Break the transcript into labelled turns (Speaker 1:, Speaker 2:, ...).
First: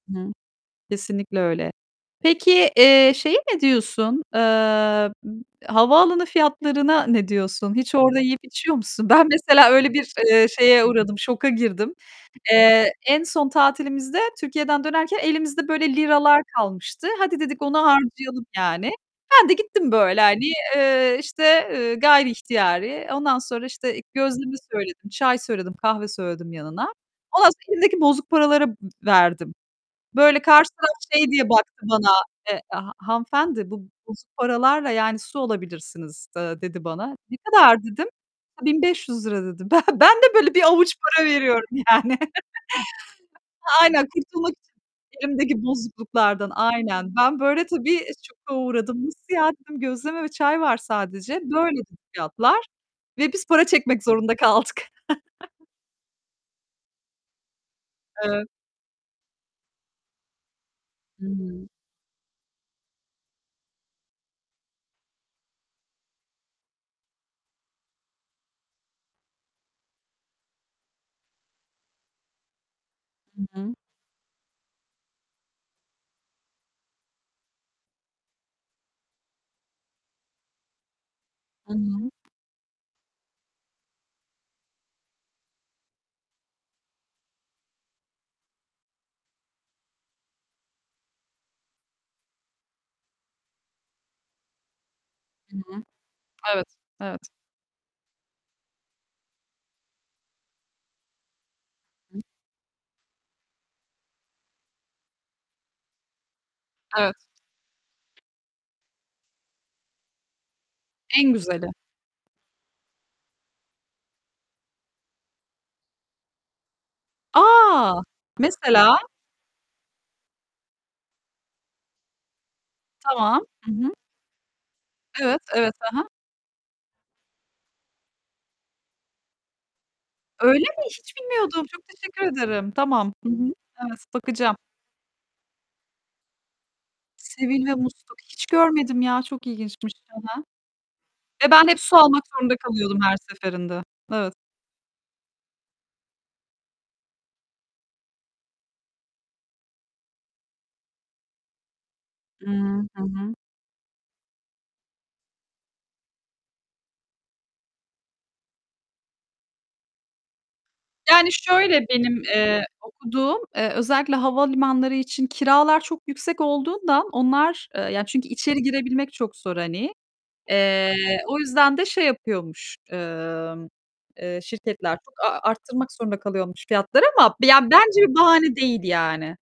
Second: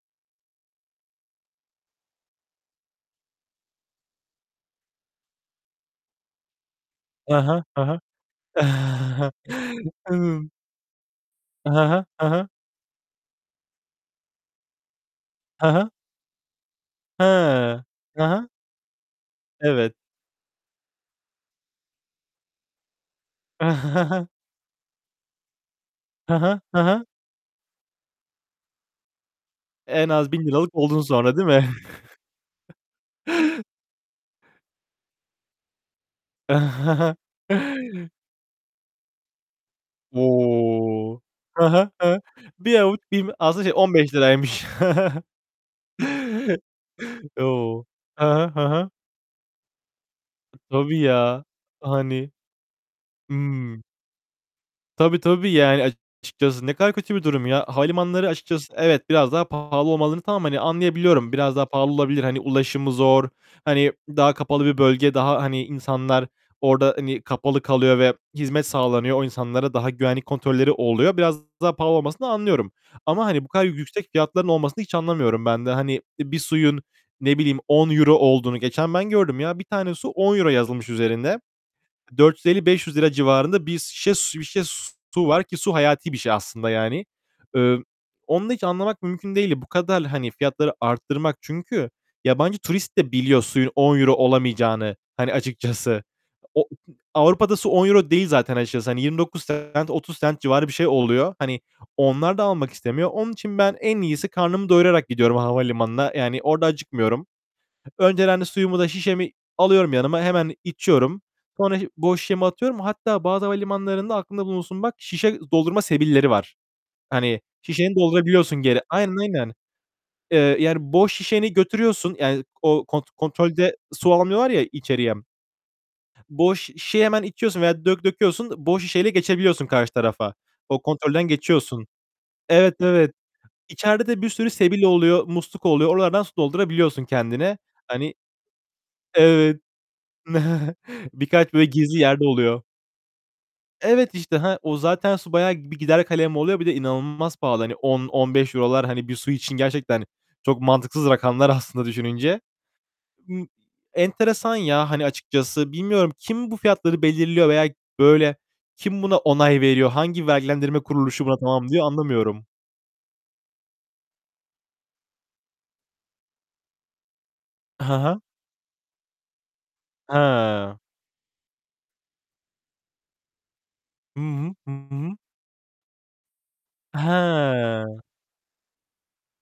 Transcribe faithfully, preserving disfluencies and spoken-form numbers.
Speaker 1: Hıı. Kesinlikle öyle. Peki, eee, şeye ne diyorsun? Eee, m havaalanı fiyatlarına ne
Speaker 2: I hı.
Speaker 1: diyorsun?
Speaker 2: Hı
Speaker 1: Hiç
Speaker 2: hı.
Speaker 1: orada yiyip içiyor musun? Ben, mesela, öyle bir, eee,
Speaker 2: Anladım.
Speaker 1: şeye uğradım, şoka
Speaker 2: Hı
Speaker 1: girdim.
Speaker 2: hı. Hı hı.
Speaker 1: Eee, en son tatilimizde Türkiye'den dönerken elimizde
Speaker 2: Hı
Speaker 1: böyle
Speaker 2: hı.
Speaker 1: liralar kalmıştı. "Hadi" dedik, "onu
Speaker 2: Hıı. Hı
Speaker 1: harcayalım"
Speaker 2: hı.
Speaker 1: yani. Ben de gittim
Speaker 2: Evet.
Speaker 1: böyle, hani, eee, işte, eee, gayriihtiyari, ondan sonra, işte, ilk gözleme söyledim, çay söyledim, kahve
Speaker 2: Hı
Speaker 1: söyledim
Speaker 2: hı. Hı
Speaker 1: yanına.
Speaker 2: hı.
Speaker 1: Ondan sonra elimdeki bozuk paraları ı verdim.
Speaker 2: En az
Speaker 1: Böyle
Speaker 2: bin liralık
Speaker 1: karşıdan
Speaker 2: oldun
Speaker 1: şey
Speaker 2: sonra değil
Speaker 1: diye
Speaker 2: mi?
Speaker 1: baktı bana, eee, "Ha hanımefendi bu bozuk paralarla, yani ,su alabilirsiniz." da dedi bana. "Ne kadar?" dedim. A, bin beş yüz lira dedi. Ben ben de böyle bir avuç
Speaker 2: O!
Speaker 1: para
Speaker 2: Hı
Speaker 1: veriyorum,
Speaker 2: hı. Hı
Speaker 1: yani
Speaker 2: hı. Bir avuç bim aslında şey, on
Speaker 1: Aynen,
Speaker 2: beş
Speaker 1: kurtulmak
Speaker 2: liraymış.
Speaker 1: için elimdeki bozukluklardan. Aynen. Ben, böyle,
Speaker 2: O!
Speaker 1: tabii,
Speaker 2: Hı hı.
Speaker 1: şoka
Speaker 2: Hı hı.
Speaker 1: uğradım. "Nasıl ya?" dedim, "gözleme ve
Speaker 2: T
Speaker 1: çay var
Speaker 2: tabii,
Speaker 1: sadece."
Speaker 2: ya,
Speaker 1: "Böyle." dedi
Speaker 2: hani
Speaker 1: fiyatlar ve biz para
Speaker 2: Hıı.
Speaker 1: çekmek zorunda kaldık.
Speaker 2: Tabii, tabii, yani, açıkçası ne kadar kötü bir durum ya. Havalimanları
Speaker 1: Evet.
Speaker 2: açıkçası evet, biraz daha pahalı olmalı tamam, hani, anlayabiliyorum. Biraz daha
Speaker 1: Hıı.
Speaker 2: pahalı olabilir. Hani, ulaşımı zor, hani, daha kapalı bir bölge, daha, hani, insanlar orada, hani, kapalı kalıyor ve hizmet sağlanıyor. O insanlara daha Güvenlik kontrolleri oluyor. Biraz daha pahalı olmasını anlıyorum. Ama,
Speaker 1: Hı
Speaker 2: hani, bu kadar
Speaker 1: hı.
Speaker 2: yüksek fiyatların olmasını hiç anlamıyorum ben de. Hani, bir suyun, ne bileyim, on euro olduğunu geçen ben gördüm, ya, bir tane su on euro yazılmış üzerinde.
Speaker 1: Hı hı.
Speaker 2: dört yüz elli beş yüz lira civarında bir sişe su bir şişe su var ki su hayati bir şey aslında, yani. Iıı, onu da hiç anlamak mümkün değildi. Bu kadar, hani, fiyatları arttırmak çünkü yabancı turist de biliyor suyun on euro olamayacağını, hani,
Speaker 1: Hı hı.
Speaker 2: açıkçası. O
Speaker 1: Evet,
Speaker 2: u hı
Speaker 1: evet.
Speaker 2: Avrupa'da su on euro değil zaten açıkçası, hani, yirmi dokuz cent, otuz cent civarı bir şey oluyor. Hani,
Speaker 1: Hı.
Speaker 2: onlar da almak istemiyor. Onun için ben en iyisi karnımı doyurarak gidiyorum havalimanına. Yani, orada
Speaker 1: Evet.
Speaker 2: acıkmıyorum. Önceden de suyumu da şişemi alıyorum yanıma, hemen içiyorum.
Speaker 1: En güzeli.
Speaker 2: Sonra şı boş şişemi atıyorum. Hatta bazı havalimanlarında aklında bulunsun bak, şişe doldurma sebilleri var. Hani, şişeni
Speaker 1: A!
Speaker 2: doldurabiliyorsun geri
Speaker 1: Mesela?
Speaker 2: Aynen, aynen. Eee, yani, boş şişeni götürüyorsun, yani, o kont
Speaker 1: Tamam. Hı
Speaker 2: kontrolde
Speaker 1: hı.
Speaker 2: su almıyorlar ya içeriye.
Speaker 1: Evet, evet. Hı hı.
Speaker 2: Boş şişeyi hemen içiyorsun veya dök döküyorsun, boş şişeyle geçebiliyorsun karşı tarafa.
Speaker 1: Öyle
Speaker 2: O
Speaker 1: mi? Hiç
Speaker 2: kontrolden
Speaker 1: bilmiyordum. Çok
Speaker 2: geçiyorsun.
Speaker 1: teşekkür ederim.
Speaker 2: Evet, evet.
Speaker 1: Tamam. Hı hı. Evet
Speaker 2: İçeride de bir sürü
Speaker 1: bakacağım.
Speaker 2: sebil oluyor, musluk oluyor. Oralardan su doldurabiliyorsun kendine.
Speaker 1: Sebil ve
Speaker 2: Hani
Speaker 1: musluk. Hiç görmedim ya çok
Speaker 2: Evet,
Speaker 1: ilginçmiş. Hı hı. Ve
Speaker 2: birkaç böyle
Speaker 1: ben hep su
Speaker 2: gizli
Speaker 1: almak
Speaker 2: yerde
Speaker 1: zorunda
Speaker 2: oluyor.
Speaker 1: kalıyordum her seferinde.
Speaker 2: Evet,
Speaker 1: Evet.
Speaker 2: işte, ha, o zaten su bayağı bir gider kalem oluyor. Bir de inanılmaz pahalı. Hani, on on beş euro'lar, hani, bir su için gerçekten çok mantıksız rakamlar aslında düşününce.
Speaker 1: Hıı. Hı hı.
Speaker 2: M enteresan ya, hani, açıkçası, bilmiyorum. Kim bu fiyatları belirliyor veya, böyle, kim buna onay veriyor, hangi vergilendirme kuruluşu
Speaker 1: Yani,
Speaker 2: buna "Tamam."
Speaker 1: şöyle
Speaker 2: diyor
Speaker 1: benim,
Speaker 2: anlamıyorum.
Speaker 1: eee, okuduğum, eee, özellikle havalimanları için kiralar çok yüksek olduğundan onlar, eee,
Speaker 2: Hı
Speaker 1: ya
Speaker 2: hı.
Speaker 1: çünkü içeri girebilmek çok zor, hani.
Speaker 2: Hıı.
Speaker 1: Eee, o yüzden de şey yapıyormuş, ımm,
Speaker 2: Hı
Speaker 1: eee,
Speaker 2: hı. Hı
Speaker 1: şirketler, çok
Speaker 2: hı.
Speaker 1: a a arttırmak zorunda kalıyormuş fiyatları ama bi ya,
Speaker 2: Hıı.
Speaker 1: bence bahane değil, yani.